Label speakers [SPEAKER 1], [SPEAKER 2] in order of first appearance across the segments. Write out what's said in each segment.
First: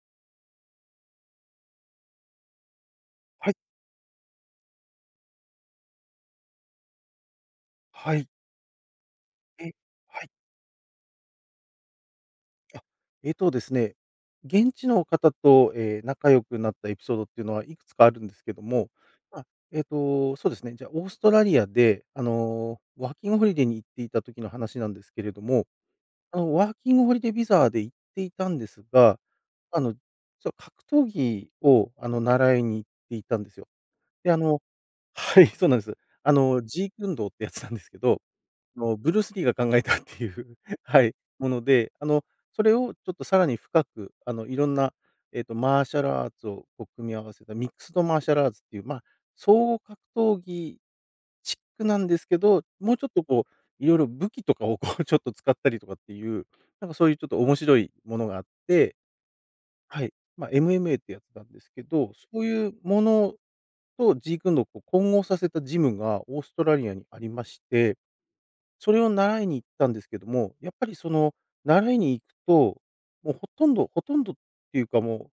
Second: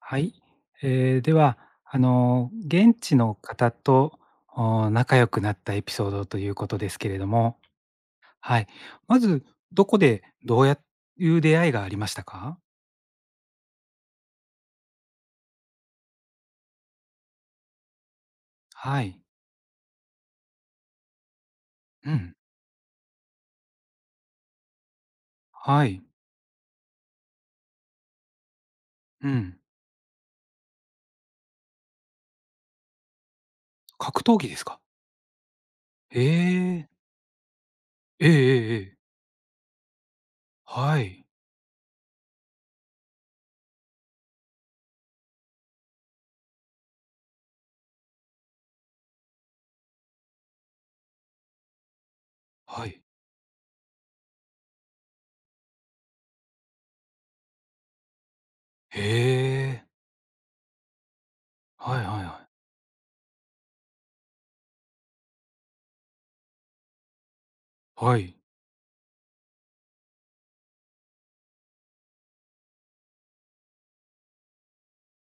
[SPEAKER 1] はい。では、現地の
[SPEAKER 2] はい、
[SPEAKER 1] 方と、仲良くなったエピソードということですけれども、
[SPEAKER 2] はい、
[SPEAKER 1] はい。まず、
[SPEAKER 2] え、
[SPEAKER 1] どこ
[SPEAKER 2] は
[SPEAKER 1] で
[SPEAKER 2] い、
[SPEAKER 1] どうやいう出会いがありましたか？
[SPEAKER 2] あ、ですね、現地の方と、仲良くなったエピソードっていうのはいくつかあるんですけども、
[SPEAKER 1] はい。
[SPEAKER 2] まあ、そうですね、じゃあ、オーストラリアで、
[SPEAKER 1] うん。
[SPEAKER 2] ワーキングホリデーに行っていた時の話なんですけれども、
[SPEAKER 1] はい。
[SPEAKER 2] ワーキングホリデービザで行っていたんですが、
[SPEAKER 1] うん。
[SPEAKER 2] あの、そう、格闘技を、習いに行っていたんですよ。
[SPEAKER 1] 格
[SPEAKER 2] で、
[SPEAKER 1] 闘技ですか？
[SPEAKER 2] はい、そうなんです。ジークンドーってやつなんですけど
[SPEAKER 1] ええええええ
[SPEAKER 2] の、ブルース・リーが考えたっていう
[SPEAKER 1] は
[SPEAKER 2] はい、
[SPEAKER 1] い。
[SPEAKER 2] もので、それをちょっとさらに深く、いろんな、マーシャルアーツをこう組み合わせたミックスドマーシャルアーツっていう、まあ、総合格闘技チックなんですけど、
[SPEAKER 1] は
[SPEAKER 2] もう
[SPEAKER 1] い。
[SPEAKER 2] ちょっとこう、いろいろ武器とかをこうちょっと使ったりとかっていう、なんかそういうちょっと面白いものがあって、
[SPEAKER 1] ええ。
[SPEAKER 2] はい、まあ、MMA ってやつなんですけ
[SPEAKER 1] はいはい
[SPEAKER 2] ど、
[SPEAKER 1] は
[SPEAKER 2] そう
[SPEAKER 1] い。
[SPEAKER 2] いうものとジークンドーをこう混合させたジムがオーストラリアにありまして
[SPEAKER 1] はい。
[SPEAKER 2] それを習いに行ったんですけども、やっぱりその、習いに行くと、もうほとんどっていうか、も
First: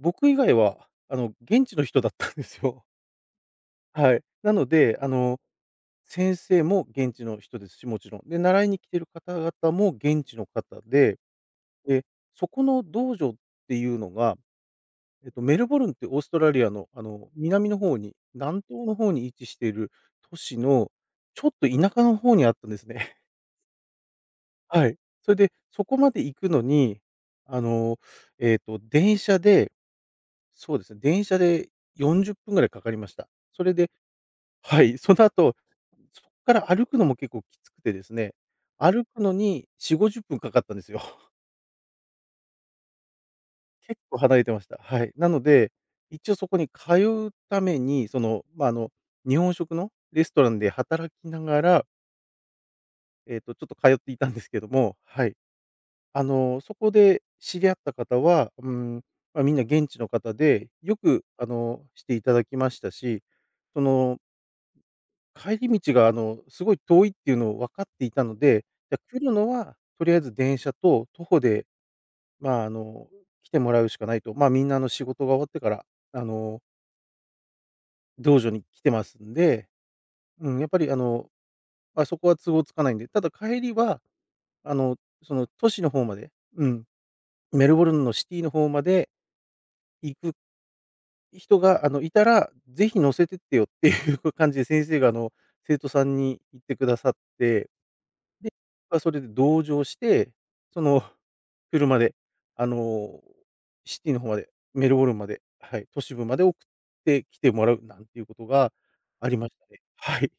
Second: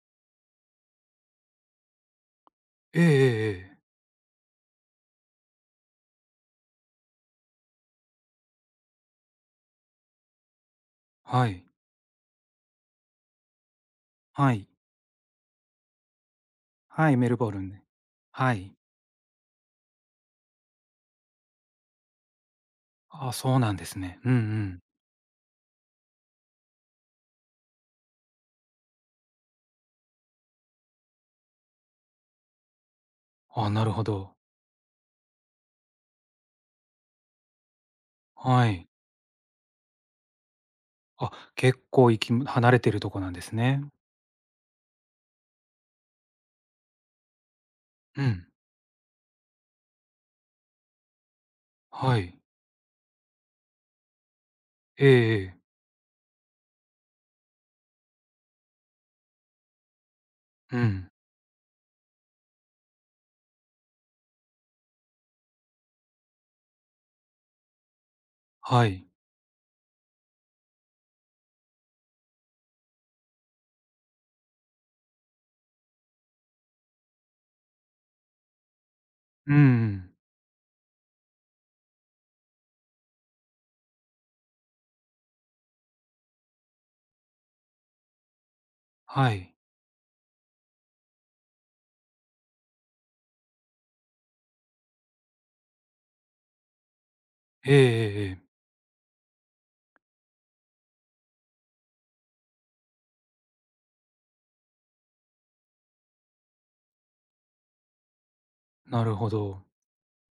[SPEAKER 2] う、僕以外は、現地の人だったんですよ。
[SPEAKER 1] ええええええ。
[SPEAKER 2] はい。なので、先生も現地の人ですし、もちろん。で、習いに来てる方々も現地の方で、
[SPEAKER 1] はい。
[SPEAKER 2] で、そこの道場っていうのが、
[SPEAKER 1] はい。
[SPEAKER 2] メルボルンってオーストラリアの、
[SPEAKER 1] はい、メルボルン
[SPEAKER 2] 南の
[SPEAKER 1] で。
[SPEAKER 2] 方に、
[SPEAKER 1] は
[SPEAKER 2] 南
[SPEAKER 1] い。
[SPEAKER 2] 東の方に位置している都市の、ちょっと田舎の方にあったんですね。
[SPEAKER 1] あ、そうなんですね。うんうん。
[SPEAKER 2] はい。それで、そこまで行くのに、あの、電車で、そうですね、電車で40分ぐらいかかりました。そ
[SPEAKER 1] あ、
[SPEAKER 2] れ
[SPEAKER 1] な
[SPEAKER 2] で
[SPEAKER 1] るほど。
[SPEAKER 2] はい、その後、そこから歩くのも結構きつくてですね、
[SPEAKER 1] はい。
[SPEAKER 2] 歩くのに4、50分かかったんですよ。
[SPEAKER 1] あ、結構行き離れてるとこなんですね。
[SPEAKER 2] 結構離れてました。はい。なので、一応そこに通うために、そ
[SPEAKER 1] う
[SPEAKER 2] の、
[SPEAKER 1] ん。
[SPEAKER 2] ま、日本食のレストランで働きながら、
[SPEAKER 1] はい。
[SPEAKER 2] ちょっと通っていたんですけども、
[SPEAKER 1] え
[SPEAKER 2] は
[SPEAKER 1] え
[SPEAKER 2] い。
[SPEAKER 1] ええ。
[SPEAKER 2] そこで知り合った方は、まあ、みんな現地の方で、
[SPEAKER 1] う
[SPEAKER 2] よ
[SPEAKER 1] ん。
[SPEAKER 2] く、していただきましたし、その、帰り道が、すごい遠いっていうのを分かっていたので、
[SPEAKER 1] は
[SPEAKER 2] じゃ、
[SPEAKER 1] い。
[SPEAKER 2] 来るのはとりあえず電車と徒歩で、まあ、来てもらうしかないと。まあ、みんな、仕事が終わってから、あの、道場に来てますん
[SPEAKER 1] うんう
[SPEAKER 2] で、
[SPEAKER 1] ん。
[SPEAKER 2] うん、やっぱり、ま、そこは都合つかないんで、ただ帰りは、あの、その、都市の方まで、うん、メルボルンのシティの方まで
[SPEAKER 1] はい。
[SPEAKER 2] 行く人が、いたら、ぜひ乗せてってよっていう 感じで先生が、生徒さんに言ってくださって、
[SPEAKER 1] ええええええ。
[SPEAKER 2] まあ、それで同乗して、その、車で、あの、シティの方まで、メルボルンまで、はい、都市部まで送ってきてもらうなんていうことが
[SPEAKER 1] なるほ
[SPEAKER 2] ありまし
[SPEAKER 1] ど。
[SPEAKER 2] たね。はい、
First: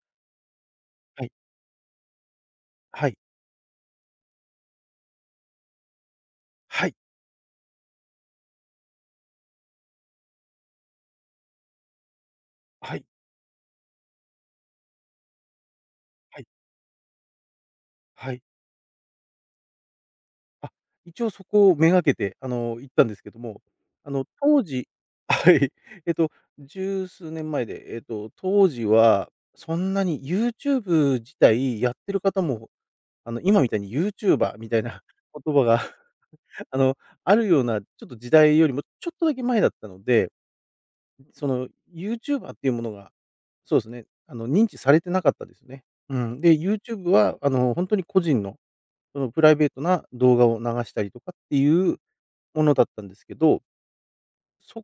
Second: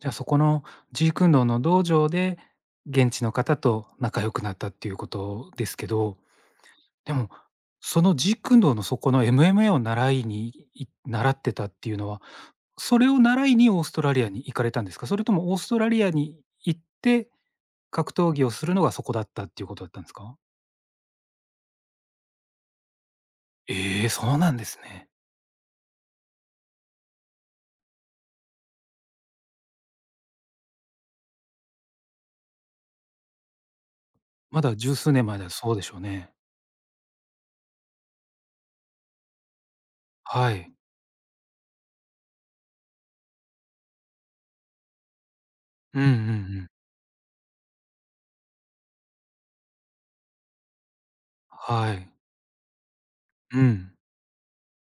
[SPEAKER 1] じゃあ、そこのジー
[SPEAKER 2] は
[SPEAKER 1] ク
[SPEAKER 2] い、
[SPEAKER 1] ンドーの道場で、
[SPEAKER 2] は
[SPEAKER 1] 現
[SPEAKER 2] い、
[SPEAKER 1] 地の方と仲良くなったっていうことですけど、
[SPEAKER 2] はい、
[SPEAKER 1] でも、そのジークンドーのそこの MMA を習いにい習ってたっていうのは、
[SPEAKER 2] は
[SPEAKER 1] そ
[SPEAKER 2] い、
[SPEAKER 1] れを習いにオーストラリアに行かれたんですか？それともオーストラリアに
[SPEAKER 2] はい、
[SPEAKER 1] 行って格
[SPEAKER 2] は
[SPEAKER 1] 闘
[SPEAKER 2] い。
[SPEAKER 1] 技をするのがそこだったっていうことだったんですか？
[SPEAKER 2] あ、一応そこをめがけて、行ったんですけども、
[SPEAKER 1] ええ、そうなん
[SPEAKER 2] 当
[SPEAKER 1] です
[SPEAKER 2] 時
[SPEAKER 1] ね。
[SPEAKER 2] はい。えっと、十数年前で、当時はそんなに YouTube 自体やってる方も、今みたいに YouTuber
[SPEAKER 1] ま
[SPEAKER 2] み
[SPEAKER 1] だ
[SPEAKER 2] たい
[SPEAKER 1] 十
[SPEAKER 2] な
[SPEAKER 1] 数年 前だ
[SPEAKER 2] 言葉
[SPEAKER 1] そう
[SPEAKER 2] が、
[SPEAKER 1] でしょうね。
[SPEAKER 2] あの、あるような、ちょっと時代よりもちょっとだけ前だったので、
[SPEAKER 1] はい。
[SPEAKER 2] その、YouTuber っていうものが、そうですね、認知されてなかったですね。
[SPEAKER 1] うんうんう
[SPEAKER 2] うん。で、
[SPEAKER 1] ん。
[SPEAKER 2] YouTube は、ほんとに個人の、その、プライベートな動画を流したりとかってい
[SPEAKER 1] は
[SPEAKER 2] う
[SPEAKER 1] い。
[SPEAKER 2] ものだったんですけ
[SPEAKER 1] う
[SPEAKER 2] ど、
[SPEAKER 1] ん。
[SPEAKER 2] そ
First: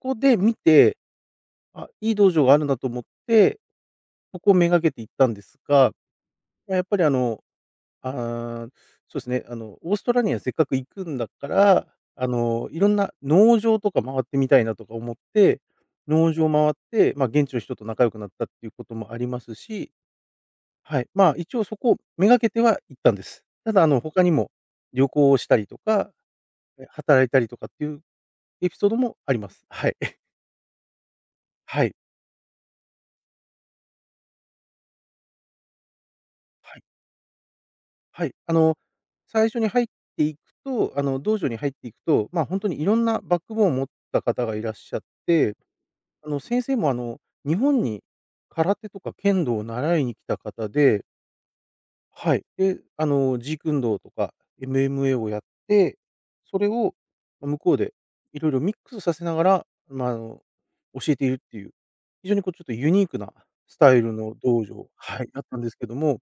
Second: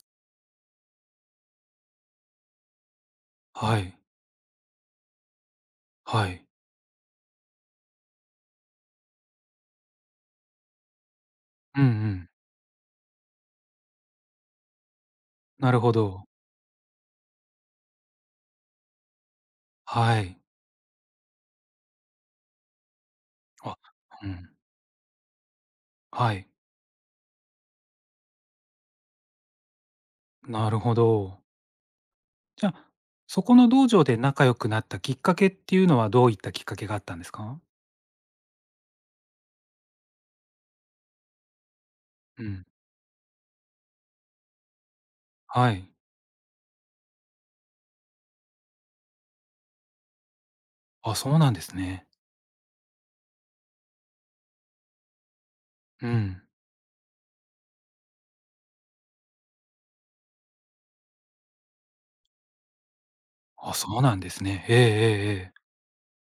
[SPEAKER 2] こで見て、あ、いい道場があるんだと思って、
[SPEAKER 1] はい。
[SPEAKER 2] そこをめがけて行ったんですが、
[SPEAKER 1] はい。
[SPEAKER 2] ま、やっぱりああ、そうですね、オーストラリアせっかく行くんだか
[SPEAKER 1] うんう
[SPEAKER 2] ら、
[SPEAKER 1] ん。
[SPEAKER 2] いろんな農場とか回ってみたいなとか思って、
[SPEAKER 1] なるほど。
[SPEAKER 2] 農場回って、ま、現地の人と仲良くなったっていうこともありますし、
[SPEAKER 1] はい。
[SPEAKER 2] はい、まあ、一応そこをめがけては行ったんです。た
[SPEAKER 1] あ、
[SPEAKER 2] だ他
[SPEAKER 1] うん。
[SPEAKER 2] にも旅行をしたりとか、
[SPEAKER 1] はい。
[SPEAKER 2] 働いたりとかっていうエピソードもあります。はい。
[SPEAKER 1] なるほど。
[SPEAKER 2] はい。
[SPEAKER 1] じゃあ、そこの道場で仲良くなったきっかけっていうのはどういったきっか
[SPEAKER 2] はい。
[SPEAKER 1] けがあったんですか？
[SPEAKER 2] はい、最初に入っていくと、道場に入っていくと、
[SPEAKER 1] う
[SPEAKER 2] まあ、本
[SPEAKER 1] ん。
[SPEAKER 2] 当にいろんなバックボーンを持った方がいらっしゃって、
[SPEAKER 1] はい。
[SPEAKER 2] 先生も、日本に空手とか剣道を習いに来た方で
[SPEAKER 1] あ、そうなんですね。
[SPEAKER 2] はい。で、ジークンドーとか MMA をやって、
[SPEAKER 1] うん。
[SPEAKER 2] それを、ま、向こうでいろいろミックスさせながら、まあ、教えているっていう、非常にこうちょっとユニークな
[SPEAKER 1] あ、
[SPEAKER 2] スタ
[SPEAKER 1] そう
[SPEAKER 2] イル
[SPEAKER 1] なんで
[SPEAKER 2] の
[SPEAKER 1] すね。
[SPEAKER 2] 道
[SPEAKER 1] ええええ
[SPEAKER 2] 場はい、だっ
[SPEAKER 1] ええ。
[SPEAKER 2] たんですけども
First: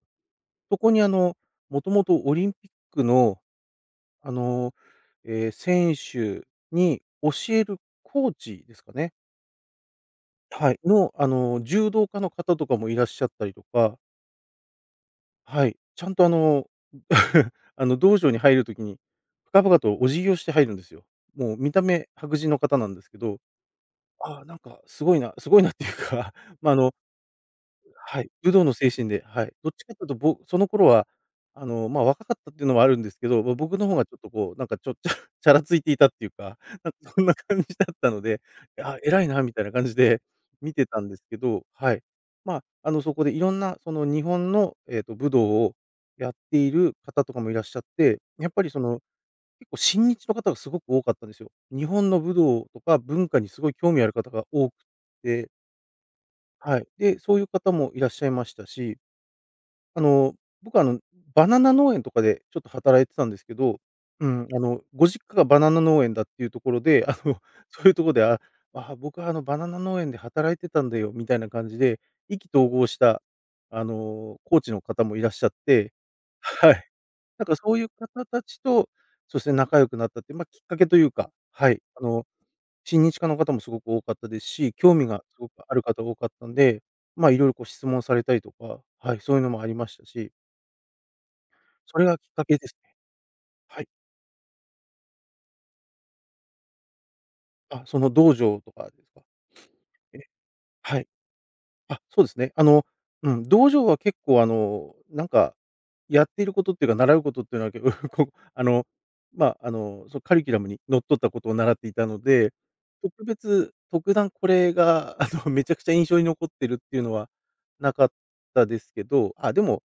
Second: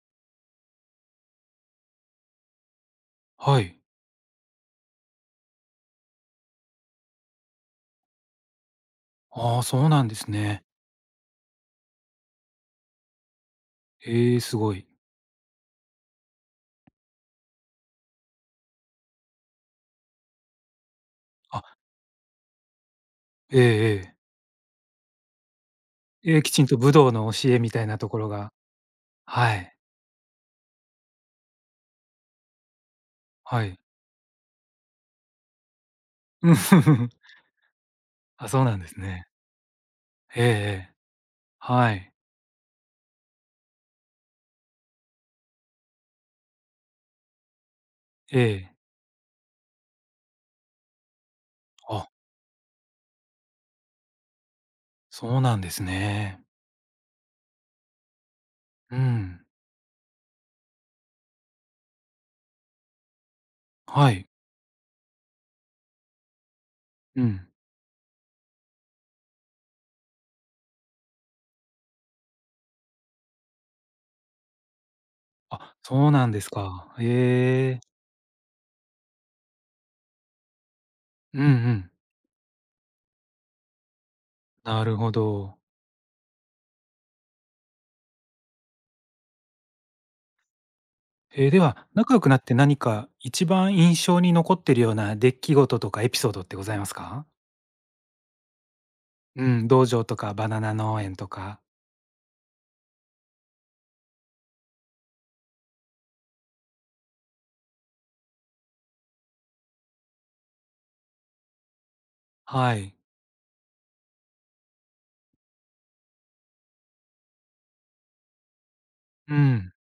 [SPEAKER 2] そこにもともとオリンピックの
[SPEAKER 1] はい。
[SPEAKER 2] あの、選手に教えるコーチですかね、
[SPEAKER 1] ああ、そうなんですね。
[SPEAKER 2] はい。の、柔道家の方とかもいらっしゃったりとか、
[SPEAKER 1] ええ、すごい。
[SPEAKER 2] はい、ちゃんと道場に入る時に、深々とお辞儀をして入るんですよ。もう見
[SPEAKER 1] あ、
[SPEAKER 2] た目白人の方なんですけど、
[SPEAKER 1] ええええ。
[SPEAKER 2] ああ、なんかすごいなすごいなっていうか、
[SPEAKER 1] ええ、き ちん
[SPEAKER 2] ま、
[SPEAKER 1] と武道の教えみたいなとこ
[SPEAKER 2] は
[SPEAKER 1] ろ
[SPEAKER 2] い、
[SPEAKER 1] が
[SPEAKER 2] 武道の精神で、はい。
[SPEAKER 1] は
[SPEAKER 2] どっ
[SPEAKER 1] い、
[SPEAKER 2] ちかというと、ぼその頃は、まあ、若かったっていうのもあるんですけど、ま
[SPEAKER 1] はい。
[SPEAKER 2] 僕の方がちょっとこう、なんかちょっ ちゃチャラついていたっていうか、なんかそんな 感じだったので、
[SPEAKER 1] あ、そうなんです
[SPEAKER 2] あ、偉
[SPEAKER 1] ね。
[SPEAKER 2] いなみたいな感じで
[SPEAKER 1] えええ
[SPEAKER 2] 見て
[SPEAKER 1] え。
[SPEAKER 2] たんですけど、
[SPEAKER 1] は
[SPEAKER 2] はい。
[SPEAKER 1] い。
[SPEAKER 2] まあ、そこでいろんなその日本の、武道をやっている方とかもいらっしゃって、
[SPEAKER 1] え
[SPEAKER 2] やっぱり
[SPEAKER 1] え。
[SPEAKER 2] その、結構親日の方がすごく多かったんですよ。日
[SPEAKER 1] あ、
[SPEAKER 2] 本の武道とか文化にすごい興味ある方が多く
[SPEAKER 1] そう
[SPEAKER 2] て、
[SPEAKER 1] なんですね。
[SPEAKER 2] はい。で、そういう方もいらっしゃいました
[SPEAKER 1] う
[SPEAKER 2] し
[SPEAKER 1] ん。
[SPEAKER 2] あの、僕はバナナ農園とかでちょっと働いてたんですけど、
[SPEAKER 1] はい。
[SPEAKER 2] うん、ご実家がバナナ農園だっていうところで、
[SPEAKER 1] うん。
[SPEAKER 2] そういうところで、ああ、僕はあのバナナ農園で働いてたんだよみたいな感じで、意気投合した、コーチの方もいらっしゃっ
[SPEAKER 1] あ、
[SPEAKER 2] て、
[SPEAKER 1] そうなんです
[SPEAKER 2] はい。
[SPEAKER 1] か。
[SPEAKER 2] なんかそ
[SPEAKER 1] え
[SPEAKER 2] ういう
[SPEAKER 1] え。
[SPEAKER 2] 方たちと、そして仲良くなったって、まあ、きっかけというか、
[SPEAKER 1] うんう
[SPEAKER 2] はい、
[SPEAKER 1] ん。
[SPEAKER 2] 親日家の方もすごく多かったですし、
[SPEAKER 1] な
[SPEAKER 2] 興
[SPEAKER 1] る
[SPEAKER 2] 味
[SPEAKER 1] ほ
[SPEAKER 2] がすごく
[SPEAKER 1] ど。
[SPEAKER 2] ある方多かったんで、まあ、いろいろこう質問されたりとか、はい、そういうのもありましたし
[SPEAKER 1] ええ、では、
[SPEAKER 2] それ
[SPEAKER 1] 仲
[SPEAKER 2] が
[SPEAKER 1] 良
[SPEAKER 2] きっ
[SPEAKER 1] くなっ
[SPEAKER 2] か
[SPEAKER 1] て
[SPEAKER 2] けで
[SPEAKER 1] 何
[SPEAKER 2] すね。
[SPEAKER 1] か一番
[SPEAKER 2] はい。
[SPEAKER 1] 印象に残ってるような出来事とかエピソードってございますか？
[SPEAKER 2] あ、その道場とかですか？
[SPEAKER 1] うん、道場と
[SPEAKER 2] え、
[SPEAKER 1] かバナナ
[SPEAKER 2] は
[SPEAKER 1] 農
[SPEAKER 2] い。
[SPEAKER 1] 園とか。
[SPEAKER 2] あ、そうですね。道場は結構やっていることっていうか、習うことっていうのは、結構 こうそのカリキュラムにのっとったことを習っていたので、
[SPEAKER 1] はい。
[SPEAKER 2] 特別、特段これがめちゃくちゃ印象に残ってるっていうのはなかったですけ
[SPEAKER 1] う
[SPEAKER 2] ど、あ、で
[SPEAKER 1] ん。
[SPEAKER 2] も、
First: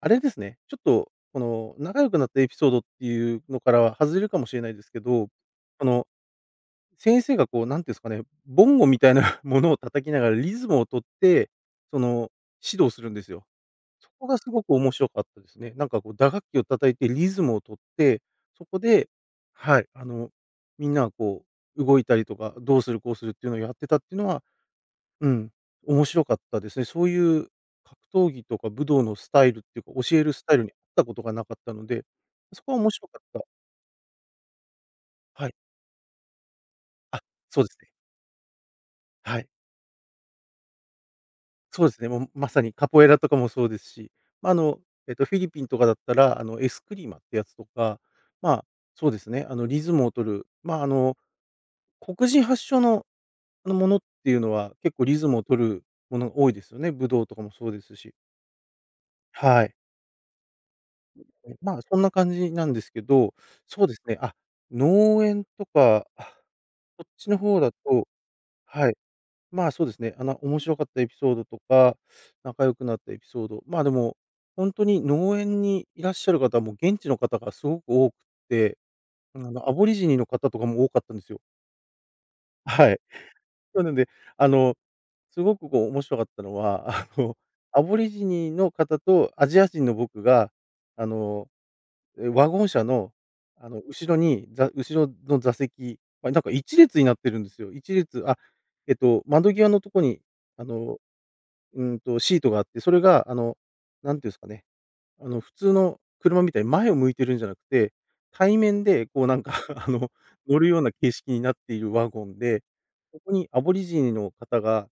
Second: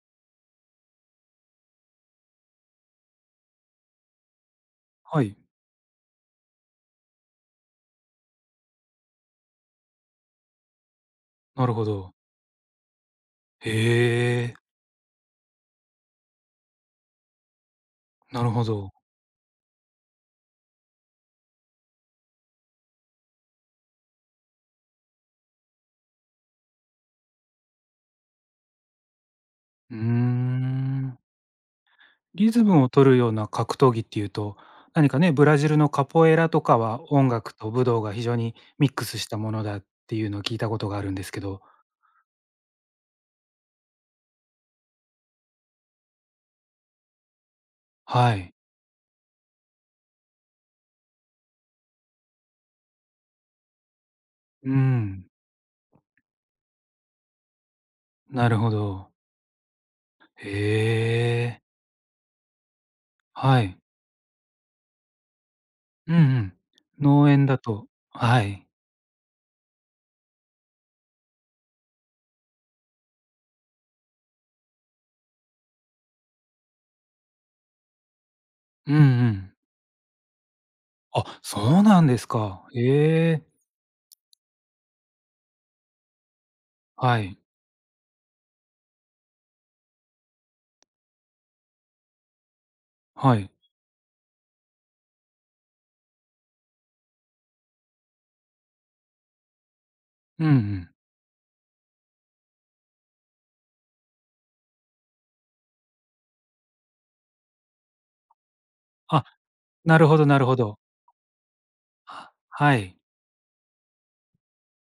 [SPEAKER 2] あれですね、ちょっとこの仲良くなったエピソードっていうのからは外れるかもしれないですけ
[SPEAKER 1] は
[SPEAKER 2] ど、
[SPEAKER 1] い。
[SPEAKER 2] あの先生がこう、なんていうんですかね、ボンゴみたいな ものを叩きながらリズムを取って、
[SPEAKER 1] なるほ
[SPEAKER 2] そ
[SPEAKER 1] ど。
[SPEAKER 2] の、指導するんですよ。そこが
[SPEAKER 1] へ
[SPEAKER 2] す
[SPEAKER 1] え、
[SPEAKER 2] ごく面白かったですね。なんかこう打楽器を叩いてリズムを取って、
[SPEAKER 1] なるほ
[SPEAKER 2] そこ
[SPEAKER 1] ど。
[SPEAKER 2] で、はい、あの、みんながこう動いたりとか、どうするこうするっていうのをやってたっていうのは、うん、面白かったですね。そういう格闘技とか武道のスタイルっていうか、
[SPEAKER 1] うー
[SPEAKER 2] 教えるスタイルに合ったこ
[SPEAKER 1] ん。
[SPEAKER 2] とがなかったので、
[SPEAKER 1] リ
[SPEAKER 2] そ
[SPEAKER 1] ズ
[SPEAKER 2] こは
[SPEAKER 1] ムを
[SPEAKER 2] 面白
[SPEAKER 1] 取る
[SPEAKER 2] かっ
[SPEAKER 1] よう
[SPEAKER 2] た。
[SPEAKER 1] な格闘技っていうと、何かね、ブ
[SPEAKER 2] はい。
[SPEAKER 1] ラジルのカポエラとかは
[SPEAKER 2] あ、
[SPEAKER 1] 音楽
[SPEAKER 2] そう
[SPEAKER 1] と
[SPEAKER 2] です
[SPEAKER 1] 武
[SPEAKER 2] ね。
[SPEAKER 1] 道が非常にミックスした
[SPEAKER 2] はい。
[SPEAKER 1] ものだっていうのを聞いたことがあるんですけど、
[SPEAKER 2] そうですね、もうまさにカポエラとかもそうですし、ま、ああの、フィリピンとかだったら、あの、エスクリマってやつとか、
[SPEAKER 1] は
[SPEAKER 2] ま
[SPEAKER 1] い。
[SPEAKER 2] あ、そうですね、あの、リズムを取る、まあ、あの、黒人発祥の、あの、ものっていうの
[SPEAKER 1] う
[SPEAKER 2] は結構リズ
[SPEAKER 1] ん、
[SPEAKER 2] ムを取るものが多いですよね。武道とかもそうですし。
[SPEAKER 1] なるほど。
[SPEAKER 2] はい。
[SPEAKER 1] へえ、
[SPEAKER 2] まあ、そんな感じなんですけど、
[SPEAKER 1] はい。
[SPEAKER 2] そうですね、あ、農園とか、
[SPEAKER 1] うんう
[SPEAKER 2] あ、
[SPEAKER 1] ん。
[SPEAKER 2] こっ
[SPEAKER 1] 農
[SPEAKER 2] ちの
[SPEAKER 1] 園だ
[SPEAKER 2] 方だ
[SPEAKER 1] と
[SPEAKER 2] と
[SPEAKER 1] はい。
[SPEAKER 2] はい。まあ、そうですね。あの、面白かったエピソードとか、仲良くなったエピソード、まあ、でも、本当に農園にいらっしゃる方も現地の方がすごく多くて、
[SPEAKER 1] うんう
[SPEAKER 2] あ
[SPEAKER 1] ん。
[SPEAKER 2] の、アボリジニの方とかも多かったんですよ。
[SPEAKER 1] あ、そうなんですか。
[SPEAKER 2] はい。
[SPEAKER 1] へえ、
[SPEAKER 2] なので、あの、すごくこう面白かったのは、あ
[SPEAKER 1] は
[SPEAKER 2] の、
[SPEAKER 1] い、
[SPEAKER 2] アボリジニの方とアジア人の僕が、あの、え、ワゴン車の、
[SPEAKER 1] はい。
[SPEAKER 2] あの、後ろに、後ろの座席、ま、なんか一列になってるんですよ。一列あ、えっと、窓際のとこに、
[SPEAKER 1] うんう
[SPEAKER 2] あ
[SPEAKER 1] ん。
[SPEAKER 2] のうんと、シートがあって、それがあの、なんていうんですかね、あの、普通の車みたいに前を向いてるんじゃなくて、対面でこ
[SPEAKER 1] あ、
[SPEAKER 2] うなんか あ
[SPEAKER 1] なる
[SPEAKER 2] の、
[SPEAKER 1] ほどなるほ
[SPEAKER 2] 乗る
[SPEAKER 1] ど。
[SPEAKER 2] ような形式になっているワゴ
[SPEAKER 1] は
[SPEAKER 2] ンで、
[SPEAKER 1] はい。
[SPEAKER 2] ここにアボリジニの方が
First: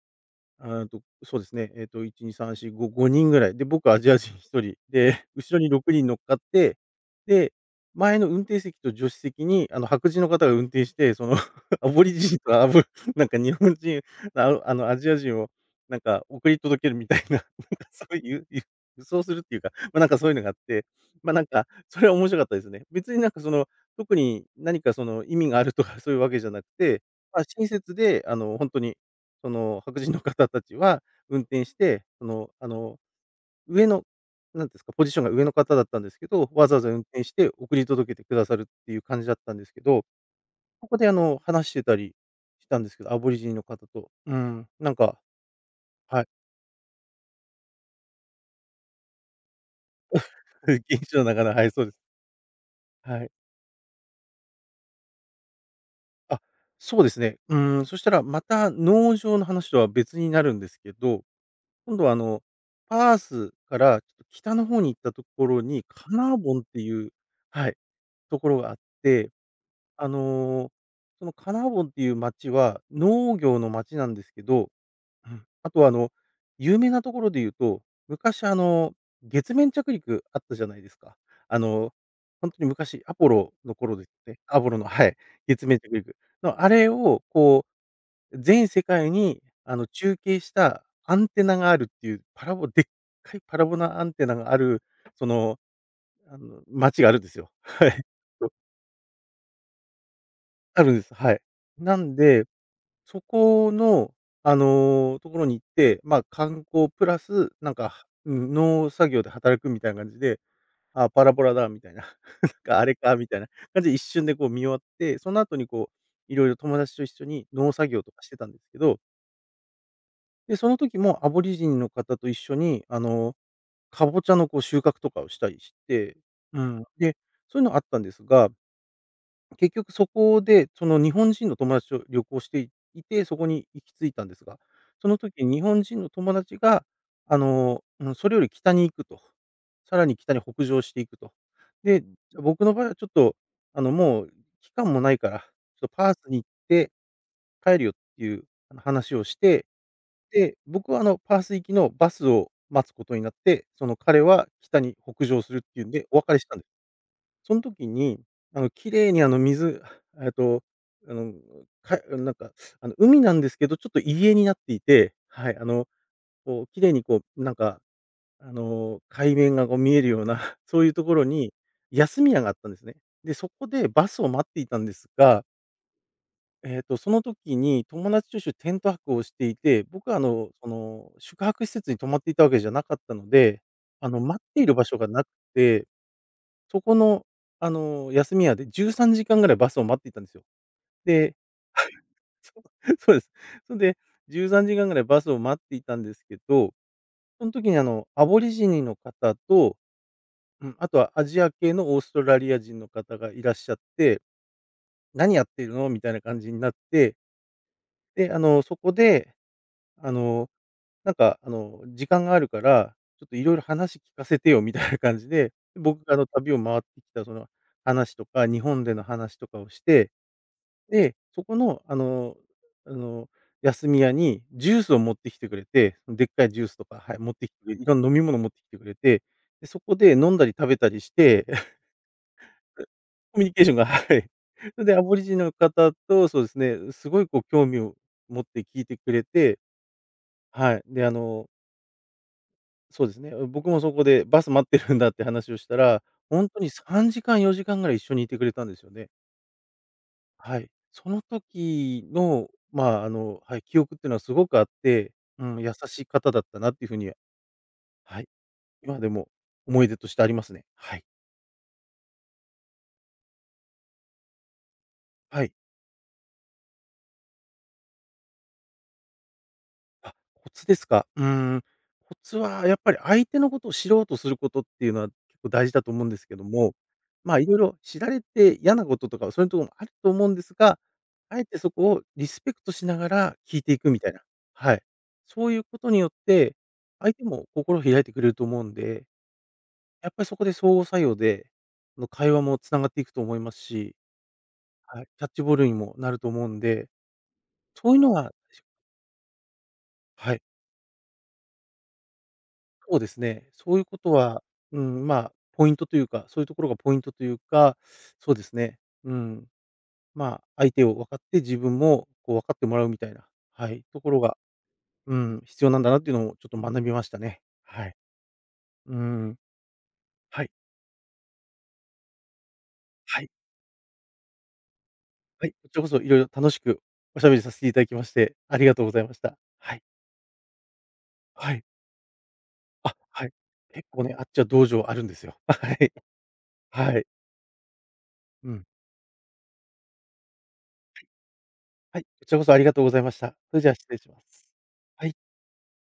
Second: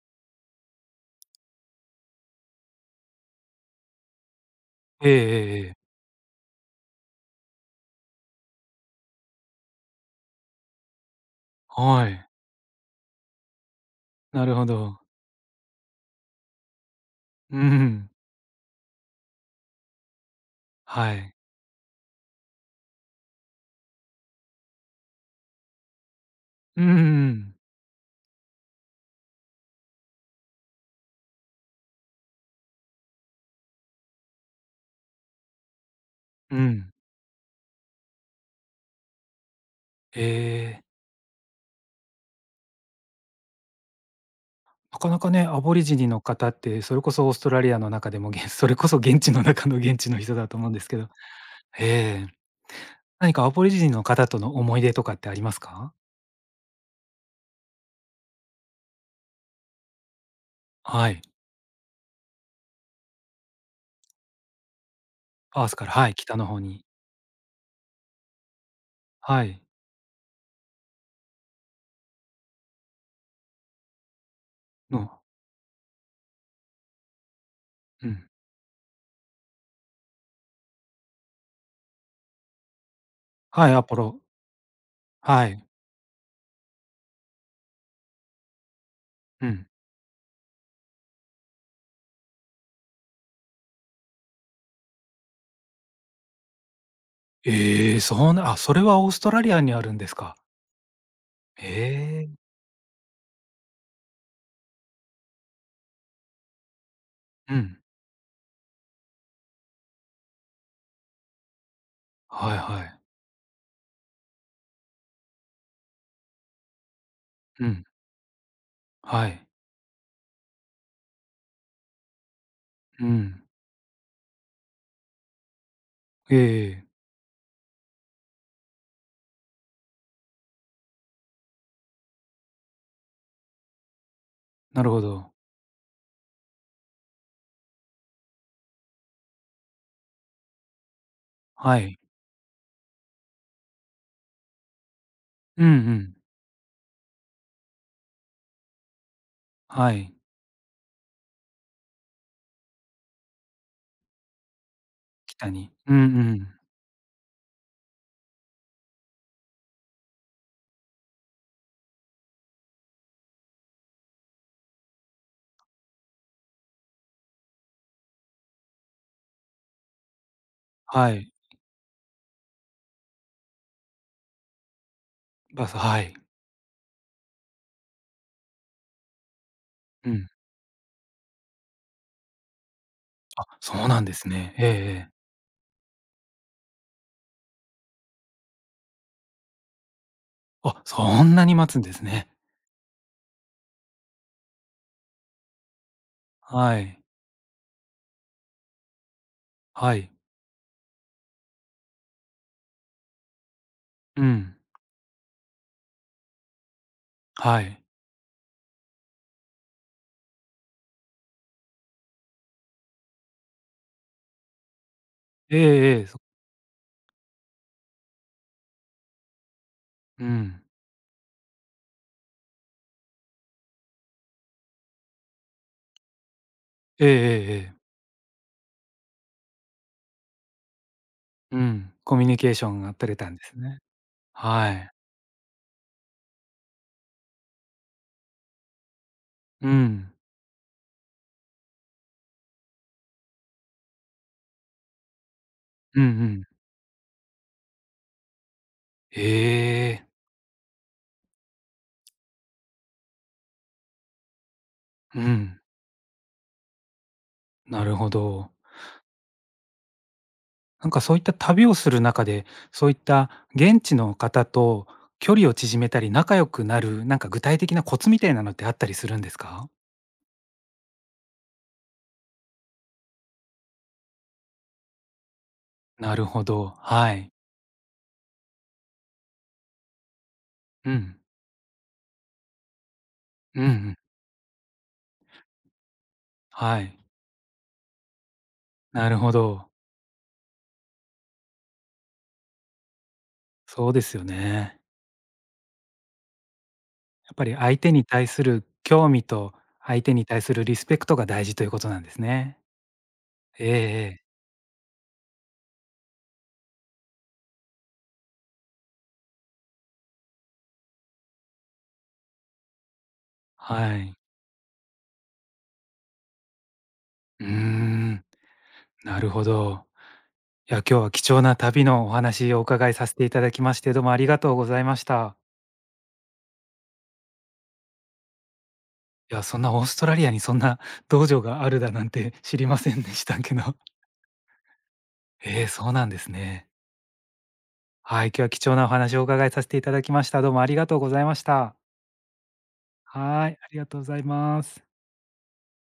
[SPEAKER 2] あーと、そうですね、えっと、1、2、3、4、5、5人ぐらい。で、僕アジア人1人。
[SPEAKER 1] ええ
[SPEAKER 2] で、後
[SPEAKER 1] え
[SPEAKER 2] ろ
[SPEAKER 1] ええ
[SPEAKER 2] に
[SPEAKER 1] え。
[SPEAKER 2] 6人乗っかって、で、前の運転席と助手席に、あの、白人の方が運転して、その アボ
[SPEAKER 1] は
[SPEAKER 2] リ
[SPEAKER 1] い。
[SPEAKER 2] ジニとアボ なんか日本人、
[SPEAKER 1] なるほ
[SPEAKER 2] ア
[SPEAKER 1] ど。
[SPEAKER 2] ジア人を、なんか送り届けるみたいな、
[SPEAKER 1] う
[SPEAKER 2] なんかそ
[SPEAKER 1] ん。
[SPEAKER 2] ういう、輸するっていうか、ま、なんかそういうのがあって、
[SPEAKER 1] はい。
[SPEAKER 2] ま、なんか、それは面白かったですね。別になんかその、特に何かその意味があるとかそういうわけじゃなく
[SPEAKER 1] うんうんう
[SPEAKER 2] て、まあ、
[SPEAKER 1] ん。
[SPEAKER 2] 親切で、あの、本当にその白人の方たちは運転して、その、あの、上の、なんていうんですか、ポジションが上の方だったんですけど、
[SPEAKER 1] う
[SPEAKER 2] わざわざ
[SPEAKER 1] ん。
[SPEAKER 2] 運転して送り届けてくださるっていう感じだったんですけど、
[SPEAKER 1] ええ。
[SPEAKER 2] ここで、あの、話してたりしたんですけど、アボリジニの方と。うん、なん
[SPEAKER 1] なかな
[SPEAKER 2] か
[SPEAKER 1] かね、アボリジニの
[SPEAKER 2] はい、
[SPEAKER 1] 方って、それこそオーストラリアの中でも、それこそ現地の中の現地の人だと思うんで すけど。
[SPEAKER 2] 現地の中ではい、そうです。
[SPEAKER 1] ええ。
[SPEAKER 2] はい。
[SPEAKER 1] 何かアボリジニの方との思い出とかってありますか？
[SPEAKER 2] あ、そうですね。うん、そしたらまた農場の話とは別になるんですけ
[SPEAKER 1] はい。
[SPEAKER 2] ど、今度は、あの、パースからちょっと北の方に行ったところ
[SPEAKER 1] パース
[SPEAKER 2] に、
[SPEAKER 1] から、は
[SPEAKER 2] カ
[SPEAKER 1] い、
[SPEAKER 2] ナ
[SPEAKER 1] 北
[SPEAKER 2] ー
[SPEAKER 1] の
[SPEAKER 2] ボン
[SPEAKER 1] 方
[SPEAKER 2] って
[SPEAKER 1] に。
[SPEAKER 2] いうはい。ところがあって、
[SPEAKER 1] はい。
[SPEAKER 2] あの、そのカナボンっていう町は農業の町なんですけど、
[SPEAKER 1] の
[SPEAKER 2] うん、あとはあの、有名なところで言うと、
[SPEAKER 1] うん。
[SPEAKER 2] 昔あの、月面着陸あったじゃないですか。あの、本当に昔アポロ
[SPEAKER 1] はい、
[SPEAKER 2] の
[SPEAKER 1] アポ
[SPEAKER 2] 頃です
[SPEAKER 1] ロ。
[SPEAKER 2] ね。アポロのはい、
[SPEAKER 1] はい。
[SPEAKER 2] 月面着陸のあれをこう、全世界に
[SPEAKER 1] うん。
[SPEAKER 2] あの、中継したアンテナがあるっていうパラボでっかいパラボナアンテナがある、その、あの、町があるんですよ。は
[SPEAKER 1] え
[SPEAKER 2] い。
[SPEAKER 1] え、そうなあ、それはオーストラリアにあるんですか。
[SPEAKER 2] あるんです。はい。なん
[SPEAKER 1] ええ。
[SPEAKER 2] で、そこの、あの、ところに行って、まあ、観光プラス、
[SPEAKER 1] う
[SPEAKER 2] なん
[SPEAKER 1] ん。
[SPEAKER 2] か、うん、農作業で働くみたいな感じで、あパラボラだみたいな、なん
[SPEAKER 1] はい
[SPEAKER 2] か
[SPEAKER 1] は
[SPEAKER 2] あれ
[SPEAKER 1] い。
[SPEAKER 2] かみたいな感じで一瞬でこう見終わって、その後にこう、いろいろ友達と一緒に
[SPEAKER 1] う
[SPEAKER 2] 農
[SPEAKER 1] ん。
[SPEAKER 2] 作業とかしてたんですけど、
[SPEAKER 1] はい。
[SPEAKER 2] で、その時もアボリジニの方と一緒に、あ
[SPEAKER 1] う
[SPEAKER 2] の、
[SPEAKER 1] ん。
[SPEAKER 2] かぼちゃのこう収穫とかをしたりして、
[SPEAKER 1] ええ
[SPEAKER 2] う
[SPEAKER 1] え
[SPEAKER 2] ん、
[SPEAKER 1] え。
[SPEAKER 2] で、そういうのあったんですが結局そこで、その日本人の友達と旅行していて、そこに行き着いたんですが、
[SPEAKER 1] なるほ
[SPEAKER 2] その
[SPEAKER 1] ど。
[SPEAKER 2] 時日本人の友達が、あの、うん、それより北に行くと。さらに北に北上していくと。
[SPEAKER 1] はい。
[SPEAKER 2] で、僕の場合はちょっと、あの、もう期間もないから、ち
[SPEAKER 1] うんう
[SPEAKER 2] ょっとパ
[SPEAKER 1] ん。
[SPEAKER 2] ースに行って帰るよっていう、あの、話をして、
[SPEAKER 1] はい。
[SPEAKER 2] で、僕はあの、パース行きのバスを待つことになって、その彼は北に北上
[SPEAKER 1] 北
[SPEAKER 2] するっ
[SPEAKER 1] に。
[SPEAKER 2] ていうん
[SPEAKER 1] うんう
[SPEAKER 2] で、お別れし
[SPEAKER 1] ん。
[SPEAKER 2] たんですその時に、あの、綺麗にあの、水えっと、あの、かなんか、あの、海なんですけど、ちょっと入り江になっていて、はい、あの、こう綺麗にこう、なんか、あの、海面がこう見えるような、そういうと
[SPEAKER 1] は
[SPEAKER 2] ころ
[SPEAKER 1] い。
[SPEAKER 2] に休み屋があったんですね。で、そこでバスを待っていたんですが、
[SPEAKER 1] バスはい。
[SPEAKER 2] えっと、その時に友達と一緒にテント泊をしていて、
[SPEAKER 1] う
[SPEAKER 2] 僕はあ
[SPEAKER 1] ん。
[SPEAKER 2] の、その、宿泊施設に泊まっていたわけじゃなかったの
[SPEAKER 1] あ、
[SPEAKER 2] で、
[SPEAKER 1] そうなん
[SPEAKER 2] あ
[SPEAKER 1] で
[SPEAKER 2] の、
[SPEAKER 1] す
[SPEAKER 2] 待っ
[SPEAKER 1] ね。
[SPEAKER 2] て
[SPEAKER 1] え
[SPEAKER 2] い
[SPEAKER 1] ええ
[SPEAKER 2] る場所が
[SPEAKER 1] え。
[SPEAKER 2] なくてそこの、あの、休み屋で13時間ぐらいバスを待っていたんですよ。
[SPEAKER 1] あ、そん
[SPEAKER 2] で
[SPEAKER 1] なに待つんですね。
[SPEAKER 2] そうです。それで、13時間ぐらいバスを待っていたんですけど、
[SPEAKER 1] はい。
[SPEAKER 2] その時に、あの、アボリジニの方と、
[SPEAKER 1] はい。
[SPEAKER 2] うん、あとはアジア系のオーストラリア人の方がいらっしゃって、
[SPEAKER 1] うん。
[SPEAKER 2] 「何やってるの？」みたいな感じになって、
[SPEAKER 1] はい。
[SPEAKER 2] で、あの、そこで、あの、なんか、あの、「時間があるから、ちょっといろいろ話聞かせてよ」みたいな感じで、
[SPEAKER 1] えええ
[SPEAKER 2] 僕
[SPEAKER 1] え、
[SPEAKER 2] が、あ
[SPEAKER 1] そ
[SPEAKER 2] の、旅を回ってきたその話とか、日本での話とかをして
[SPEAKER 1] うん。
[SPEAKER 2] で、そこの、あの、休み屋にジュースを持ってきてくれて、でっかいジュースとか、
[SPEAKER 1] ええ
[SPEAKER 2] はい、持ってき
[SPEAKER 1] ええ
[SPEAKER 2] てく
[SPEAKER 1] え
[SPEAKER 2] れ
[SPEAKER 1] え。
[SPEAKER 2] いろんな飲み物持ってきてくれて、で、そこで飲んだり食べたりして、
[SPEAKER 1] う ん。コミュニケーションが取れたん
[SPEAKER 2] コ
[SPEAKER 1] で
[SPEAKER 2] ミュニ
[SPEAKER 1] す
[SPEAKER 2] ケーション
[SPEAKER 1] ね。
[SPEAKER 2] が はい。
[SPEAKER 1] は
[SPEAKER 2] それ
[SPEAKER 1] い。
[SPEAKER 2] でアボリジニの方と、そうですね、すごいこう興味を持って聞いてくれて、
[SPEAKER 1] うん。
[SPEAKER 2] はい。で、あの、そうですね、僕もそこでバス待ってるんだって話をした
[SPEAKER 1] うん
[SPEAKER 2] ら、
[SPEAKER 1] う
[SPEAKER 2] ほん
[SPEAKER 1] ん。
[SPEAKER 2] とに3時間4時間ぐらい一緒にいてくれたんですよね。
[SPEAKER 1] ええ。
[SPEAKER 2] はい。その時の、まあ、あの、はい、記憶っていうのはすごくあって、
[SPEAKER 1] う
[SPEAKER 2] う
[SPEAKER 1] ん。
[SPEAKER 2] ん、優しい方だったなっていう風には、
[SPEAKER 1] なるほ
[SPEAKER 2] はい、
[SPEAKER 1] ど。
[SPEAKER 2] 今でも思い出としてありますね。
[SPEAKER 1] なん
[SPEAKER 2] は
[SPEAKER 1] か
[SPEAKER 2] い。
[SPEAKER 1] そういった旅をする中で、そういった現地の方と距
[SPEAKER 2] は
[SPEAKER 1] 離
[SPEAKER 2] い。
[SPEAKER 1] を縮めたり、仲良くなる、なんか具体的なコツみたいなのってあったりするんですか？
[SPEAKER 2] あ、コツですか。うーん、コツはやっぱり相手のことを知ろうとすることっていうのは結構大事だと思うん
[SPEAKER 1] な
[SPEAKER 2] で
[SPEAKER 1] る
[SPEAKER 2] すけ
[SPEAKER 1] ほ
[SPEAKER 2] ど
[SPEAKER 1] ど、
[SPEAKER 2] も、
[SPEAKER 1] はい。
[SPEAKER 2] まあ、いろいろ知られて嫌なこととか、そういうところもあると思うんですが、
[SPEAKER 1] うん。
[SPEAKER 2] あえてそこをリスペクトしながら聞
[SPEAKER 1] う
[SPEAKER 2] い
[SPEAKER 1] んう
[SPEAKER 2] ていく
[SPEAKER 1] ん。
[SPEAKER 2] みたいな。はい。そういうことによって、
[SPEAKER 1] はい。
[SPEAKER 2] 相手も心を開いてくれると思うんで
[SPEAKER 1] なるほど。
[SPEAKER 2] やっぱりそこで相互作用で、あの、会話もつながっていくと思います
[SPEAKER 1] そう
[SPEAKER 2] し、
[SPEAKER 1] ですよね。
[SPEAKER 2] はい、キャッチボールにもなると思うんで、
[SPEAKER 1] やっぱり相手
[SPEAKER 2] そういう
[SPEAKER 1] に
[SPEAKER 2] の
[SPEAKER 1] 対
[SPEAKER 2] は
[SPEAKER 1] する興味と、相手に
[SPEAKER 2] は
[SPEAKER 1] 対
[SPEAKER 2] い、
[SPEAKER 1] するリスペクトが大事ということなんですね。
[SPEAKER 2] そうですね。
[SPEAKER 1] ええ
[SPEAKER 2] そういうこと
[SPEAKER 1] ええ。
[SPEAKER 2] は、うん、まあ、ポイントというか、そういうところがポイントというか、そうですね。うん、まあ、相手を分かって自分もこう分かってもらうみたいな、はい、
[SPEAKER 1] は
[SPEAKER 2] とこ
[SPEAKER 1] い。
[SPEAKER 2] ろが、うん、必要なんだなっていうのをちょっと学びましたね。
[SPEAKER 1] うー
[SPEAKER 2] はい。
[SPEAKER 1] ん、
[SPEAKER 2] う
[SPEAKER 1] なる
[SPEAKER 2] ん。
[SPEAKER 1] ほど。
[SPEAKER 2] はい、
[SPEAKER 1] いや、今日は貴重な旅のお話をお伺いさせ
[SPEAKER 2] は
[SPEAKER 1] てい
[SPEAKER 2] い、
[SPEAKER 1] ただきまして、どうもありがとうございました。
[SPEAKER 2] はい、こちらこそいろいろ楽しくおしゃべりさせていただきまして、ありがとうございまし
[SPEAKER 1] い
[SPEAKER 2] た。
[SPEAKER 1] や、そんな
[SPEAKER 2] はい、
[SPEAKER 1] オーストラリアにそんな道場
[SPEAKER 2] は
[SPEAKER 1] が
[SPEAKER 2] い。
[SPEAKER 1] あるだなんて知りませ
[SPEAKER 2] あ、
[SPEAKER 1] んでし
[SPEAKER 2] はい。
[SPEAKER 1] たけど。
[SPEAKER 2] 結構ね、あっちは道場あるんですよ。
[SPEAKER 1] ええ、
[SPEAKER 2] は
[SPEAKER 1] そう
[SPEAKER 2] い。
[SPEAKER 1] なんですね。
[SPEAKER 2] はい。
[SPEAKER 1] はい、今日は
[SPEAKER 2] う
[SPEAKER 1] 貴
[SPEAKER 2] ん。
[SPEAKER 1] 重なお話をお伺いさせていただきました。どうもありがとうございました。
[SPEAKER 2] はい、こちらこそありがとうございました。
[SPEAKER 1] は
[SPEAKER 2] そ
[SPEAKER 1] い、
[SPEAKER 2] れ
[SPEAKER 1] あ
[SPEAKER 2] じゃあ
[SPEAKER 1] りが
[SPEAKER 2] 失
[SPEAKER 1] と
[SPEAKER 2] 礼
[SPEAKER 1] うご
[SPEAKER 2] しま
[SPEAKER 1] ざい
[SPEAKER 2] す。
[SPEAKER 1] ます。
[SPEAKER 2] はい。